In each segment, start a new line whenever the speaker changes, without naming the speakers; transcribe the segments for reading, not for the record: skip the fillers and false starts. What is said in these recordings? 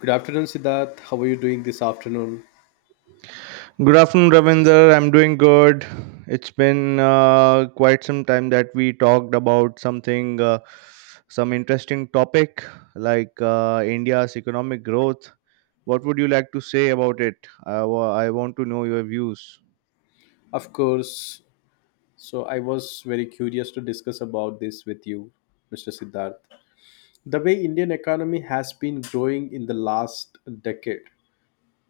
Good afternoon, Siddharth. How are you doing this afternoon?
Good afternoon, Ravinder. I'm doing good. It's been quite some time that we talked about something, some interesting topic like India's economic growth. What would you like to say about it? I want to know your views.
Of course. So, I was very curious to discuss about this with you, Mr. Siddharth. The way Indian economy has been growing in the last decade,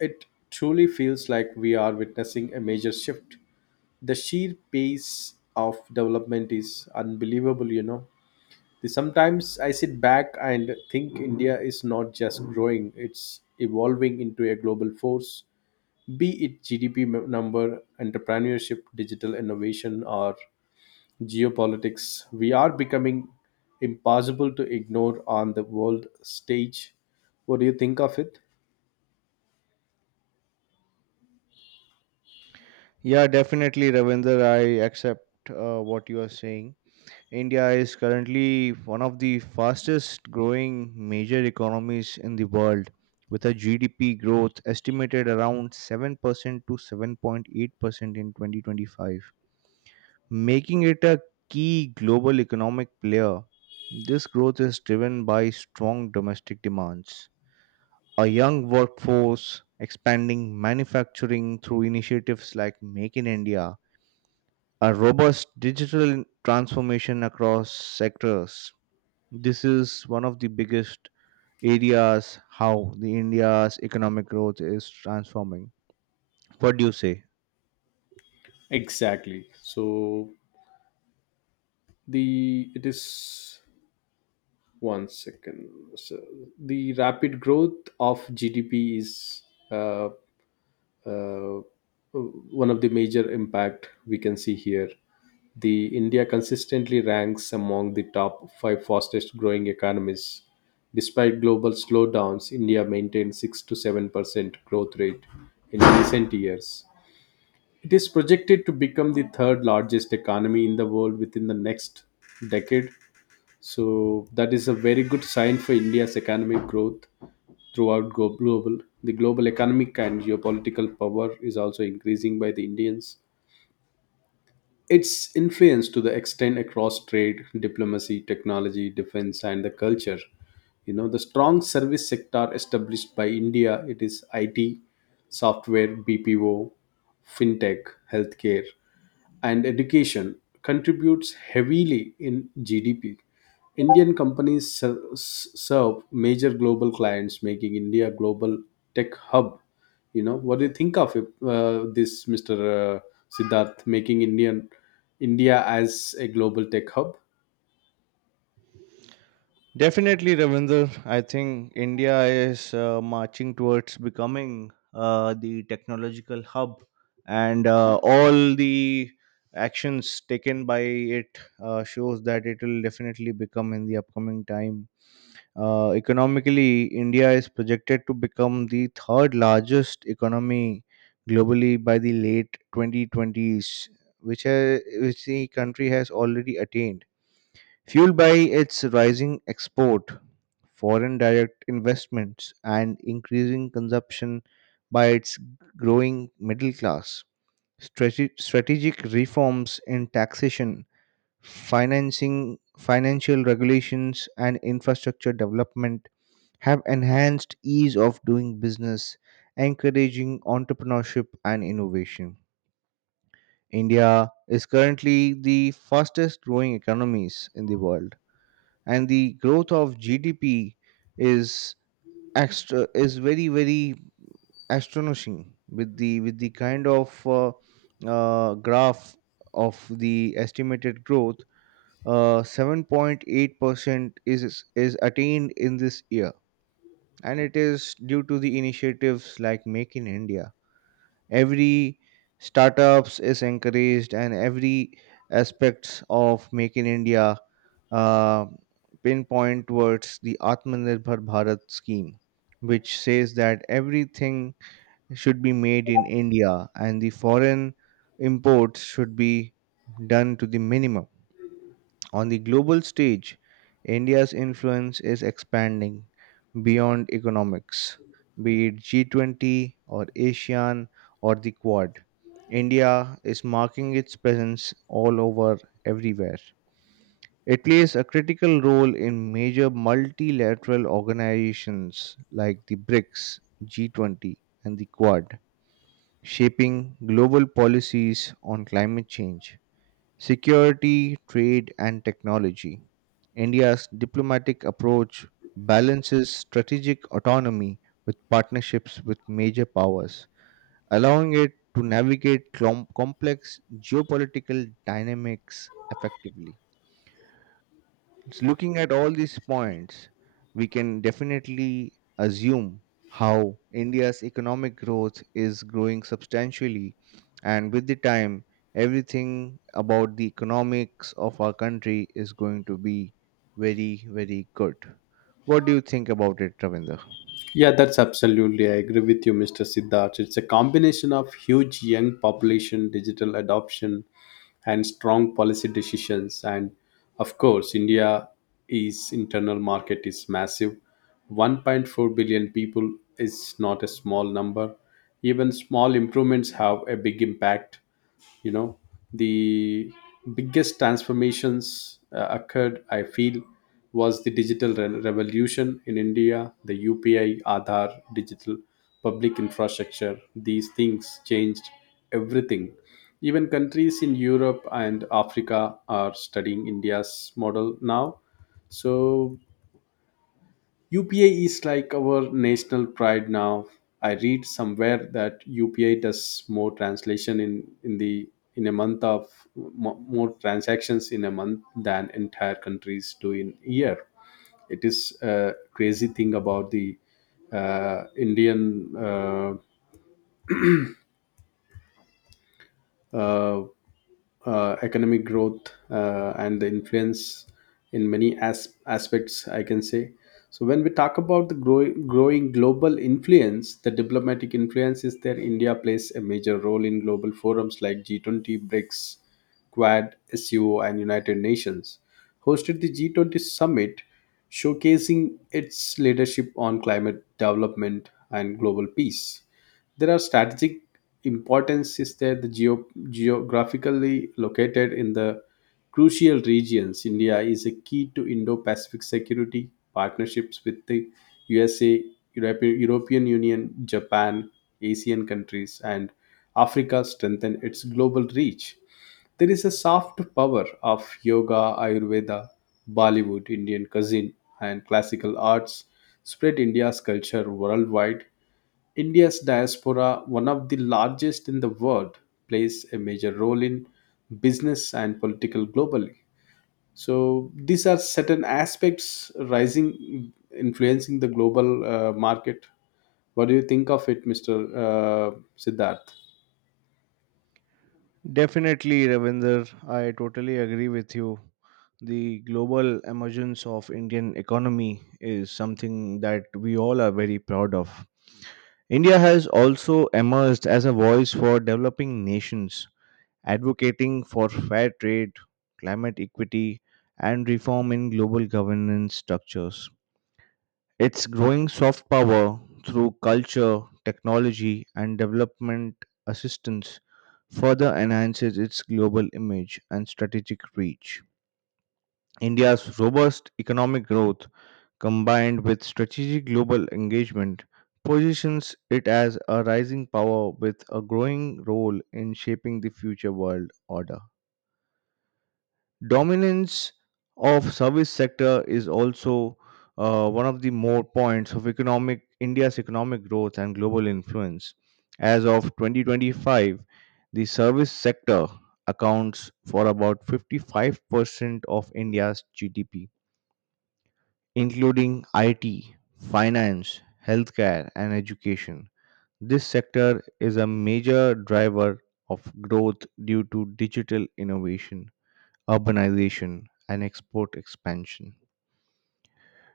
it truly feels like we are witnessing a major shift. The sheer pace of development is unbelievable, you know. Sometimes I sit back and think India is not just growing, it's evolving into a global force, be it GDP number, entrepreneurship, digital innovation, or geopolitics, we are becoming impossible to ignore on the world stage. What do you think of it?
Yeah, definitely, Ravinder. I accept what you are saying. India is currently one of the fastest growing major economies in the world, with a GDP growth estimated around 7% to 7.8% in 2025, making it a key global economic player. This growth is driven by strong domestic demands, a young workforce, expanding manufacturing through initiatives like Make in India, a robust digital transformation across sectors. This is one of the biggest areas how the India's economic growth is transforming. What do you say?
Exactly. So the it is one second. So the rapid growth of GDP is uh, uh, uh, one of the major impact we can see here. The india consistently ranks among the top 5 fastest growing economies. Despite global slowdowns, india maintained 6 to 7% growth rate in recent years. It is projected to become the third largest economy in the world within the next decade. So that is a very good sign for india's economic growth throughout global. The global economic and geopolitical power is also increasing by the indians, its influence to the extent across trade, diplomacy, technology, defense and the culture. You know, the strong service sector established by india, it is it software, bpo, fintech, healthcare and education contributes heavily in GDP. Indian companies serve major global clients, making India a global tech hub. You know, what do you think of this, Mr. Siddharth, making India as a global tech hub?
Definitely, Ravinder. I think India is marching towards becoming the technological hub, and all the actions taken by it shows that it will definitely become in the upcoming time. Economically, India is projected to become the third largest economy globally by the late 2020s, which the country has already attained, fueled by its rising export, foreign direct investments, and increasing consumption by its growing middle class. Strategic reforms in taxation, financing, financial regulations, and infrastructure development have enhanced ease of doing business, encouraging entrepreneurship and innovation. India is currently the fastest growing economies in the world, and the growth of GDP is extra is very very astonishing with the kind of graph of the estimated growth. 7.8% is attained in this year, and it is due to the initiatives like Make in India. Every startups is encouraged, and every aspects of Make in India uh, pinpoint towards the Atmanirbhar Bharat scheme, which says that everything should be made in India, and the foreign imports should be done to the minimum. On the global stage, India's influence is expanding beyond economics, be it G20 or ASEAN or the Quad. India is marking its presence all over everywhere. It plays a critical role in major multilateral organizations like the BRICS, G20, and the Quad, shaping global policies on climate change, security, trade, and technology. India's diplomatic approach balances strategic autonomy with partnerships with major powers, allowing it to navigate complex geopolitical dynamics effectively. Looking at all these points, we can definitely assume how India's economic growth is growing substantially, and with the time, everything about the economics of our country is going to be very, very good. What do you think about it, Ravinder?
Yeah, that's absolutely. I agree with you, Mr. Siddharth. It's a combination of huge young population, digital adoption, and strong policy decisions. And of course, India's internal market is massive. 1.4 billion people is not a small number. Even small improvements have a big impact, you know. The biggest transformations occurred, I feel, was the digital revolution in india. The upi, aadhaar, digital public infrastructure, these things changed everything. Even countries in europe and africa are studying india's model now. So UPI is like our national pride now. I read somewhere that UPI does more translation in the in a month of mo- more transactions in a month than entire countries do in year. It is a crazy thing about the Indian uh, economic growth and the influence in many aspects, I can say. So when we talk about the growing global influence, the diplomatic influence is there. India plays a major role in global forums like G20, brics, quad, suo and united nations. Hosted the G20 summit, showcasing its leadership on climate, development and global peace. There are strategic importance is there. The geographically located in the crucial regions, India is a key to Indo-Pacific security. Partnerships with the USA, Europe, European Union, Japan, Asian countries, and Africa strengthen its global reach. There is a soft power of yoga, Ayurveda, Bollywood, Indian cuisine, and classical arts spread India's culture worldwide. India's diaspora, one of the largest in the world, plays a major role in business and political globally. So these are certain aspects rising, influencing the global market. What do you think of it, Mr. Siddharth?
Definitely, Ravinder, I totally agree with you. The global emergence of Indian economy is something that we all are very proud of. India has also emerged as a voice for developing nations, advocating for fair trade, climate equity, and reform in global governance structures. Its growing soft power through culture, technology, and development assistance further enhances its global image and strategic reach. India's robust economic growth, combined with strategic global engagement, positions it as a rising power with a growing role in shaping the future world order. Dominance of service sector is also one of the more points of economic India's economic growth and global influence. As of 2025, the service sector accounts for about 55% of India's GDP, including IT, finance, healthcare, and education. This sector is a major driver of growth due to digital innovation, urbanization, and export expansion.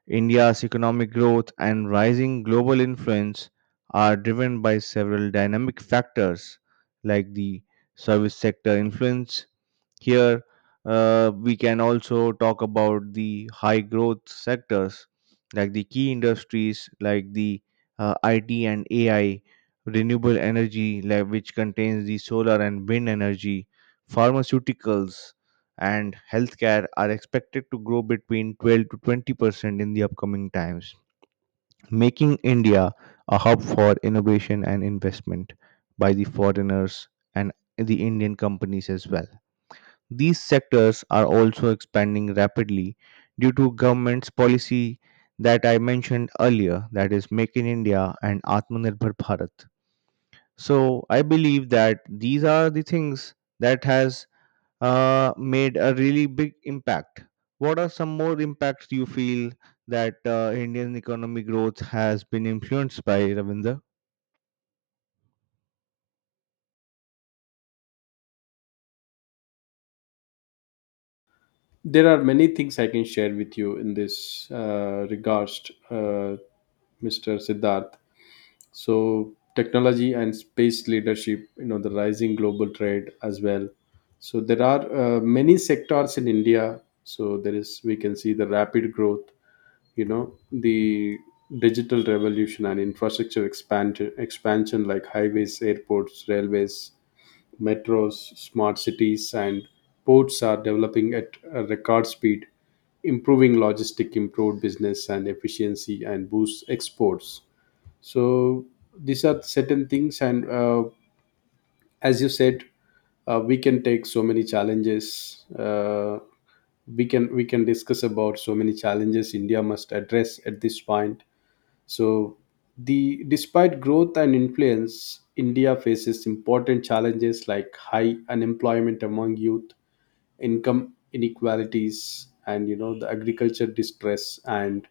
India's economic growth and rising global influence are driven by several dynamic factors like the service sector influence. Here, we can also talk about the high growth sectors like the key industries like the IT and AI, renewable energy, like, which contains the solar and wind energy, pharmaceuticals, and healthcare, are expected to grow between 12 to 20% in the upcoming times, making India a hub for innovation and investment by the foreigners and the Indian companies as well. These sectors are also expanding rapidly due to government's policy that I mentioned earlier, that is Make in India and Atmanirbhar Bharat. So I believe that these are the things that has made a really big impact. What are some more impacts you feel that Indian economic growth has been influenced by, Ravinder?
There are many things I can share with you in this regards, Mr. Siddharth. So technology and space leadership, you know, the rising global trade as well. So there are many sectors in india. So there is, we can see the rapid growth. You know, the digital revolution and infrastructure expansion like highways, airports, railways, metros, smart cities and ports are developing at a record speed, improving logistic, improved business and efficiency and boost exports. So these are certain things, and as you said, we can take so many challenges. Uh, we can discuss about so many challenges india must address at this point. So the despite growth and influence, india faces important challenges like high unemployment among youth, income inequalities and, you know, the agriculture distress and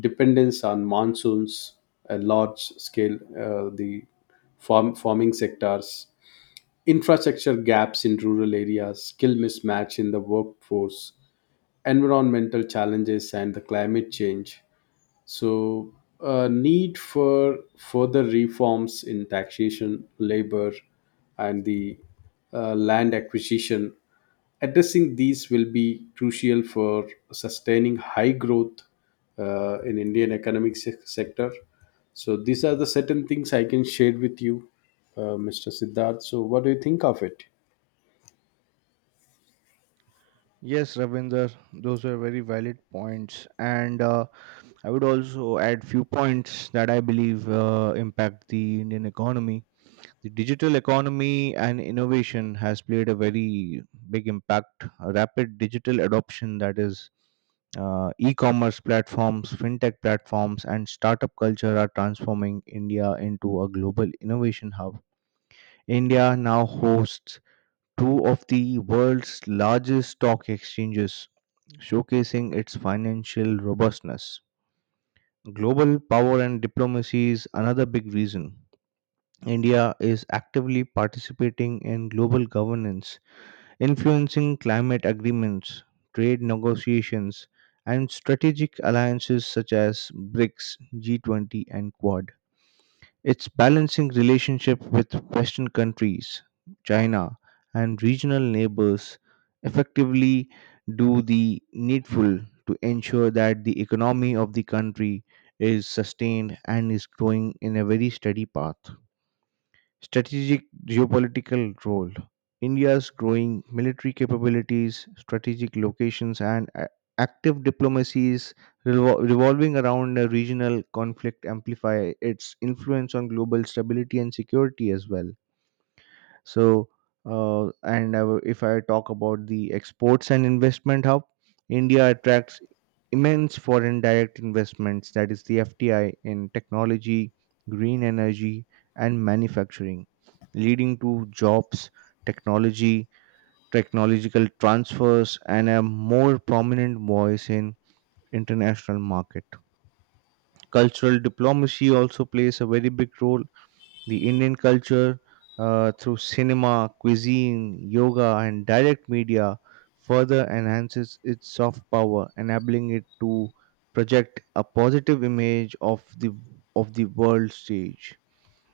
dependence on monsoons, a large scale the farming sectors, infrastructure gaps in rural areas, skill mismatch in the workforce, environmental challenges and the climate change. So, a need for further reforms in taxation, labor, and the land acquisition. Addressing these will be crucial for sustaining high growth in Indian economic sector. So, these are the certain things I can share with you, Mr. Siddharth. So, what do you think of it?
Yes, Ravinder, those are very valid points, and I would also add few points that I believe impact the Indian economy. The digital economy and innovation has played a very big impact. A rapid digital adoption, that is, e-commerce platforms, fintech platforms, and startup culture are transforming India into a global innovation hub. India now hosts two of the world's largest stock exchanges, showcasing its financial robustness. Global power and diplomacy is another big reason. India is actively participating in global governance, influencing climate agreements, trade negotiations, and strategic alliances such as BRICS, G20, and Quad. It's balancing relationship with Western countries, China, and regional neighbors effectively, do the needful to ensure that the economy of the country is sustained and is growing in a very steady path. Strategic geopolitical role. India's growing military capabilities, strategic locations, and active diplomacies revolving around a regional conflict amplify its influence on global stability and security as well. So, and I, if I talk about the exports and investment hub, India attracts immense foreign direct investments, that is the FDI, in technology, green energy, and manufacturing, leading to jobs, technology, technological transfers, and a more prominent voice in international market. Cultural diplomacy also plays a very big role. The Indian culture through cinema, cuisine, yoga, and direct media further enhances its soft power, enabling it to project a positive image of the world stage.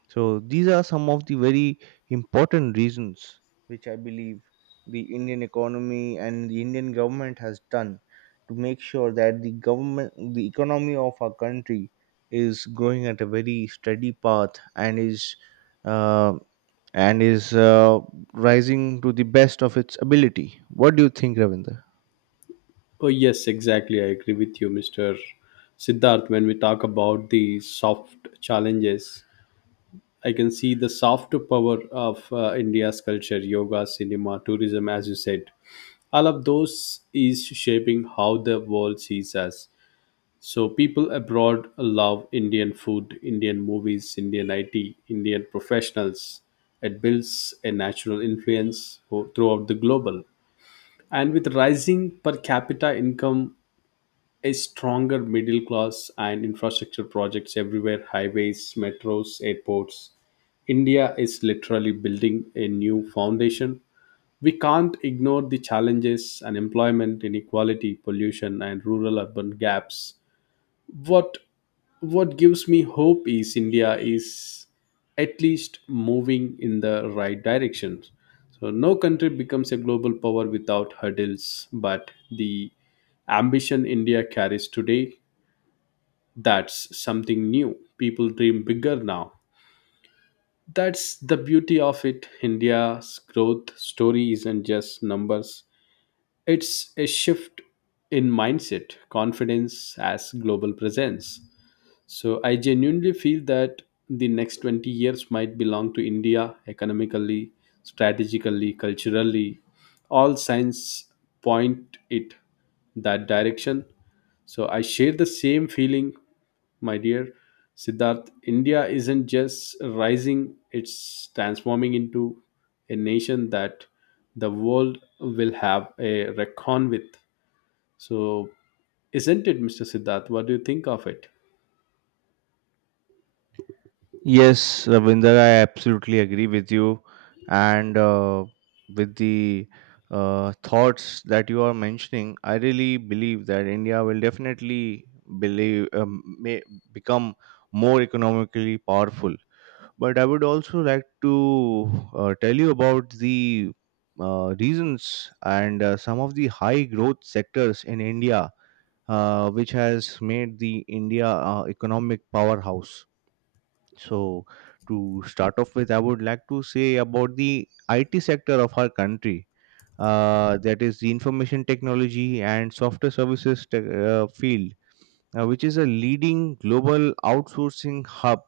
So these are some of the very important reasons which I believe the Indian economy and the Indian government has done to make sure that the government the economy of our country is going at a very steady path and is uh, and is uh, rising to the best of its ability. What do you think, Ravinder?
Oh, yes, exactly. I agree with you, Mr. Siddharth, when we talk about the soft challenges. I can see the soft power of India's culture, yoga, cinema, tourism, as you said. All of those is shaping how the world sees us. So people abroad love Indian food, Indian movies, Indian IT, Indian professionals. It builds a natural influence throughout the global. And with rising per capita income, a stronger middle class and infrastructure projects everywhere, highways, metros, airports. India is literally building a new foundation. We can't ignore the challenges: unemployment, inequality, pollution, and rural urban gaps. What what gives me hope is india is at least moving in the right direction. So no country becomes a global power without hurdles, but the ambition india carries today, that's something new. People dream bigger now, that's the beauty of it. India's growth story isn't just numbers, it's a shift in mindset, confidence as global presence. So I genuinely feel that the next 20 years might belong to India economically, strategically, culturally. All signs point it that direction. So I share the same feeling, my dear Siddharth. India isn't just rising, it's transforming into a nation that the world will have a recon with. So isn't it, Mr. Siddharth? What do you think of it?
Yes, Ravinder, I absolutely agree with you, and with the thoughts that you are mentioning, I really believe that India will definitely believe may become more economically powerful. But I would also like to tell you about the reasons and some of the high growth sectors in India, which has made the India economic powerhouse. So, to start off with, I would like to say about the IT sector of our country, that is the information technology and software services field, which is a leading global outsourcing hub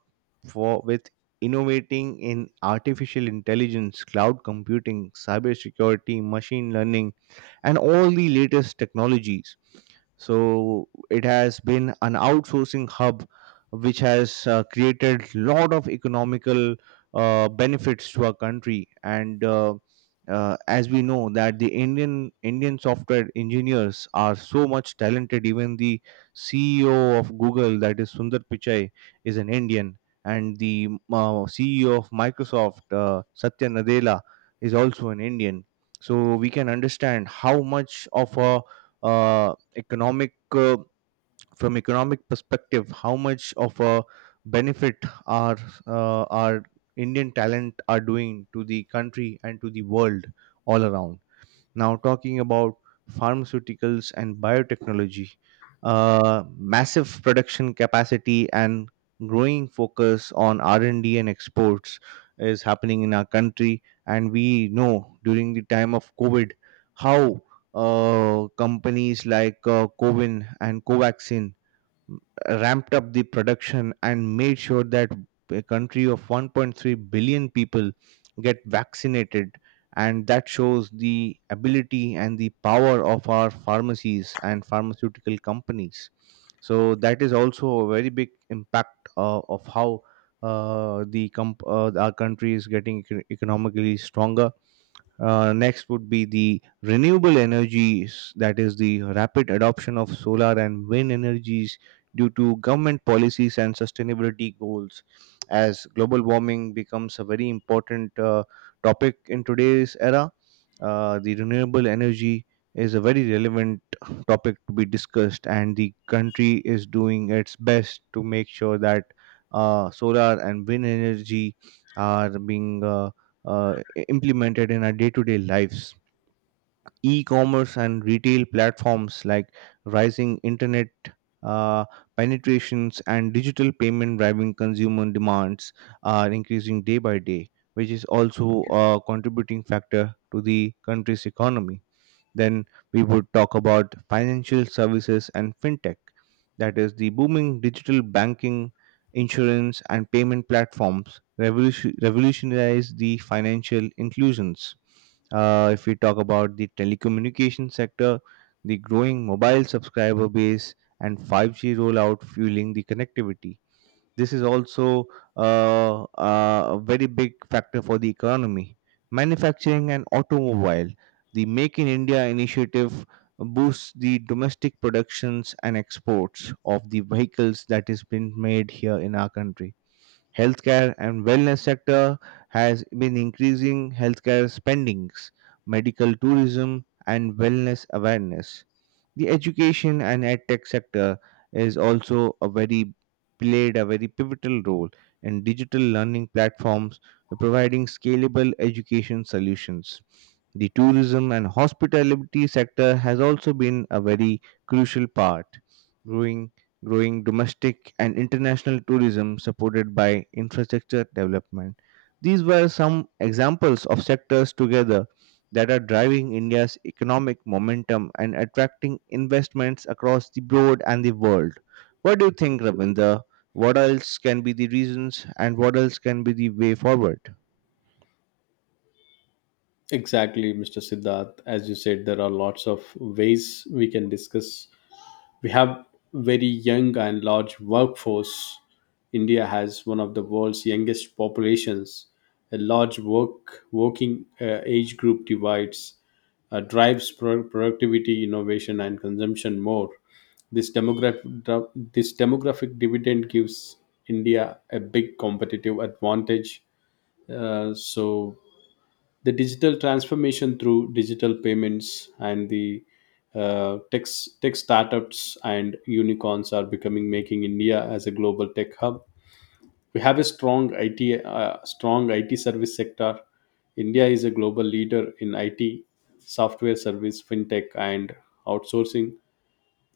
for with innovating in artificial intelligence, cloud computing, cybersecurity, machine learning, and all the latest technologies. So it has been an outsourcing hub which has created lot of economical benefits to our country, and as we know that the Indian Indian software engineers are so much talented. Even the CEO of Google, that is Sundar Pichai, is an Indian, and the CEO of Microsoft, Satya Nadella, is also an Indian. So we can understand how much of a economic from economic perspective, how much of a benefit our our Indian talent are doing to the country and to the world all around. Now, talking about pharmaceuticals and biotechnology, massive production capacity and growing focus on R&D and D and exports is happening in our country. And we know during the time of COVID how companies like Covin and Covaxin ramped up the production and made sure that a country of 1.3 billion people get vaccinated, and that shows the ability and the power of our pharmacies and pharmaceutical companies. So that is also a very big impact of how our country is getting economically stronger. Next would be the renewable energies, that is the rapid adoption of solar and wind energies due to government policies and sustainability goals. As global warming becomes a very important topic in today's era, the renewable energy is a very relevant topic to be discussed, and the country is doing its best to make sure that solar and wind energy are being uh, implemented in our day-to-day lives. E-commerce and retail platforms like rising internet uh, penetrations and digital payment driving consumer demands are increasing day by day, which is also a contributing factor to the country's economy. Then we would talk about financial services and fintech, that is, the booming digital banking, insurance, and payment platforms revolutionize the financial inclusions. If we talk about the telecommunication sector, the growing mobile subscriber base and 5G rollout fueling the connectivity. This is also a very big factor for the economy. Manufacturing and automobile. The Make in India initiative boosts the domestic productions and exports of the vehicles that is being made here in our country. Healthcare and wellness sector has been increasing healthcare spendings, medical tourism, and wellness awareness. The education and edtech sector is also a very played a very pivotal role in digital learning platforms providing scalable education solutions. The tourism and hospitality sector has also been a very crucial part, growing growing domestic and international tourism supported by infrastructure development. These were some examples of sectors together that are driving India's economic momentum and attracting investments across the broad and the world. What do you think, Ravinder? What else can be the reasons and what else can be the way forward?
Exactly, Mr. Siddharth. As you said, there are lots of ways we can discuss. We have very young and large workforce. India has one of the world's youngest populations. A large working age group divides drives productivity, innovation, and consumption more. This demographic dividend gives India a big competitive advantage. So the digital transformation through digital payments and the uh, tech, tech startups and unicorns are becoming making India as a global tech hub. We have a strong IT service sector. India is a global leader in IT, software service, fintech, and outsourcing.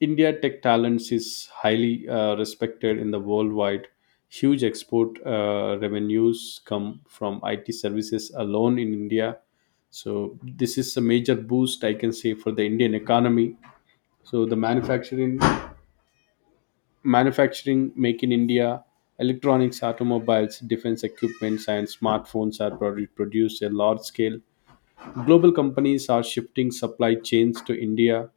India Tech Talents is highly respected in the worldwide. Huge export revenues come from IT services alone in India. So this is a major boost, I can say, for the Indian economy. So the manufacturing make in India, electronics, automobiles, defense equipments, and smartphones are produced at large scale. Global companies are shifting supply chains to India.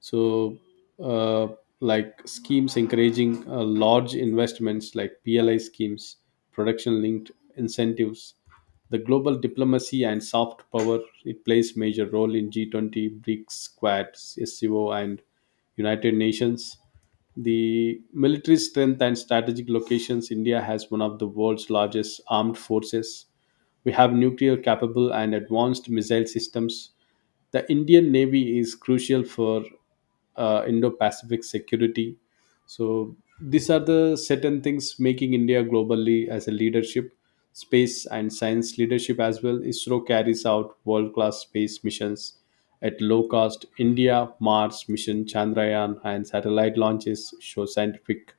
So uh, like schemes encouraging large investments like pli schemes, production linked incentives, the global diplomacy and soft power, it plays major role in G20, brics, quad, sco and united nations. The military strength and strategic locations, india has one of the world's largest armed forces. We have nuclear capable and advanced missile systems. The Indian Navy is crucial for Indo Pacific security. So, these are the certain things making India globally as a leadership, space and science leadership as well. ISRO carries out world class space missions at low cost. India, Mars mission, Chandrayaan, and satellite launches show scientific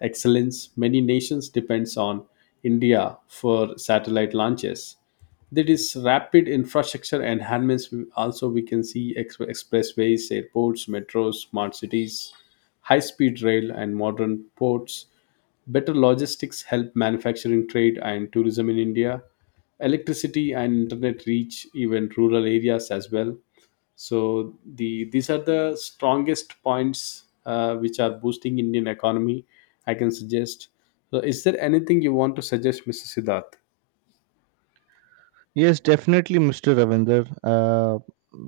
excellence. Many nations depends on India for satellite launches. There is rapid infrastructure enhancements. Also, we can see expressways, airports, metros, smart cities, high-speed rail, and modern ports. Better logistics help manufacturing, trade, and tourism in India. Electricity and internet reach even rural areas as well. So the these are the strongest points which are boosting indian economy, I can suggest. So is there anything you want to suggest, Mr. Siddharth?
Yes, definitely, Mr. Ravinder.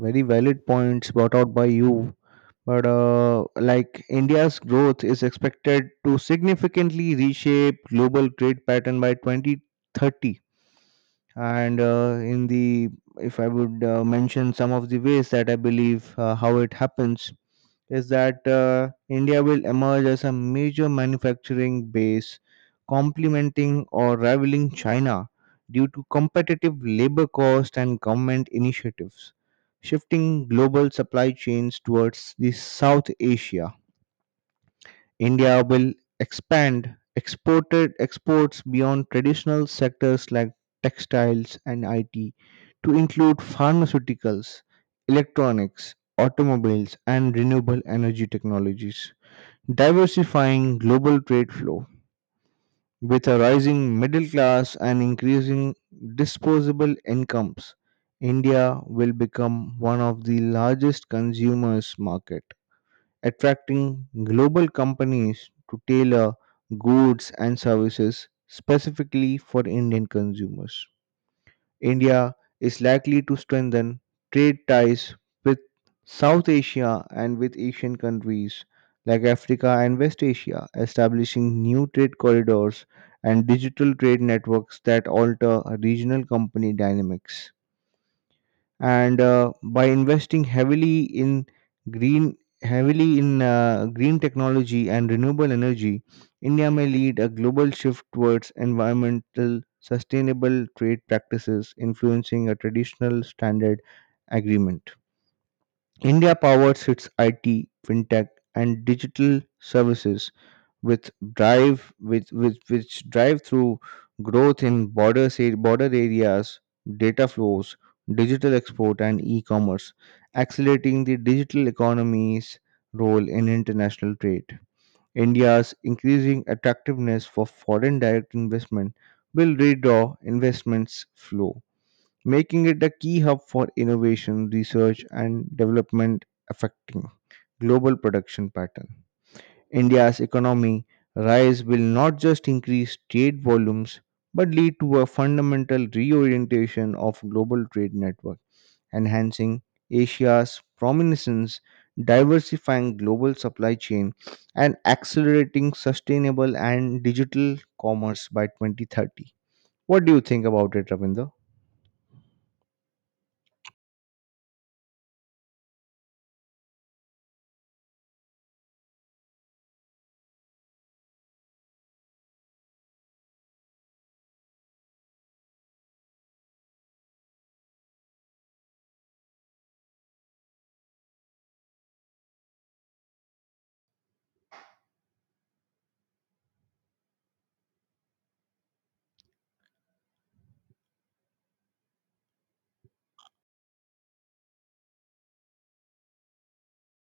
Very valid points brought out by you. But like India's growth is expected to significantly reshape global trade pattern by 2030. And in the if I would mention some of the ways that I believe how it happens, is that India will emerge as a major manufacturing base, complementing or rivaling China due to competitive labor cost and government initiatives, shifting global supply chains towards the South Asia. India will expand exported exports beyond traditional sectors like textiles and IT to include pharmaceuticals, electronics, automobiles, and renewable energy technologies, diversifying global trade flow. With a rising middle class and increasing disposable incomes, India will become one of the largest consumers market, attracting global companies to tailor goods and services specifically for Indian consumers. India is likely to strengthen trade ties with South Asia and with Asian countries like Africa and West Asia, establishing new trade corridors and digital trade networks that alter regional company dynamics. And by investing green heavily in green technology and renewable energy, India may lead a global shift towards environmental sustainable trade practices, influencing a traditional standard agreement. India powers its IT, fintech, and digital services with drive with which drive through growth in border areas, data flows, digital export, and e-commerce, accelerating the digital economy's role in international trade. India's increasing attractiveness for foreign direct investment will redraw investments flow, making it a key hub for innovation, research, and development, affecting global production pattern. India's economy rise will not just increase trade volumes but lead to a fundamental reorientation of global trade network, enhancing Asia's prominence, diversifying global supply chain, and accelerating sustainable and digital commerce by 2030. What do you think about it, Ravinder?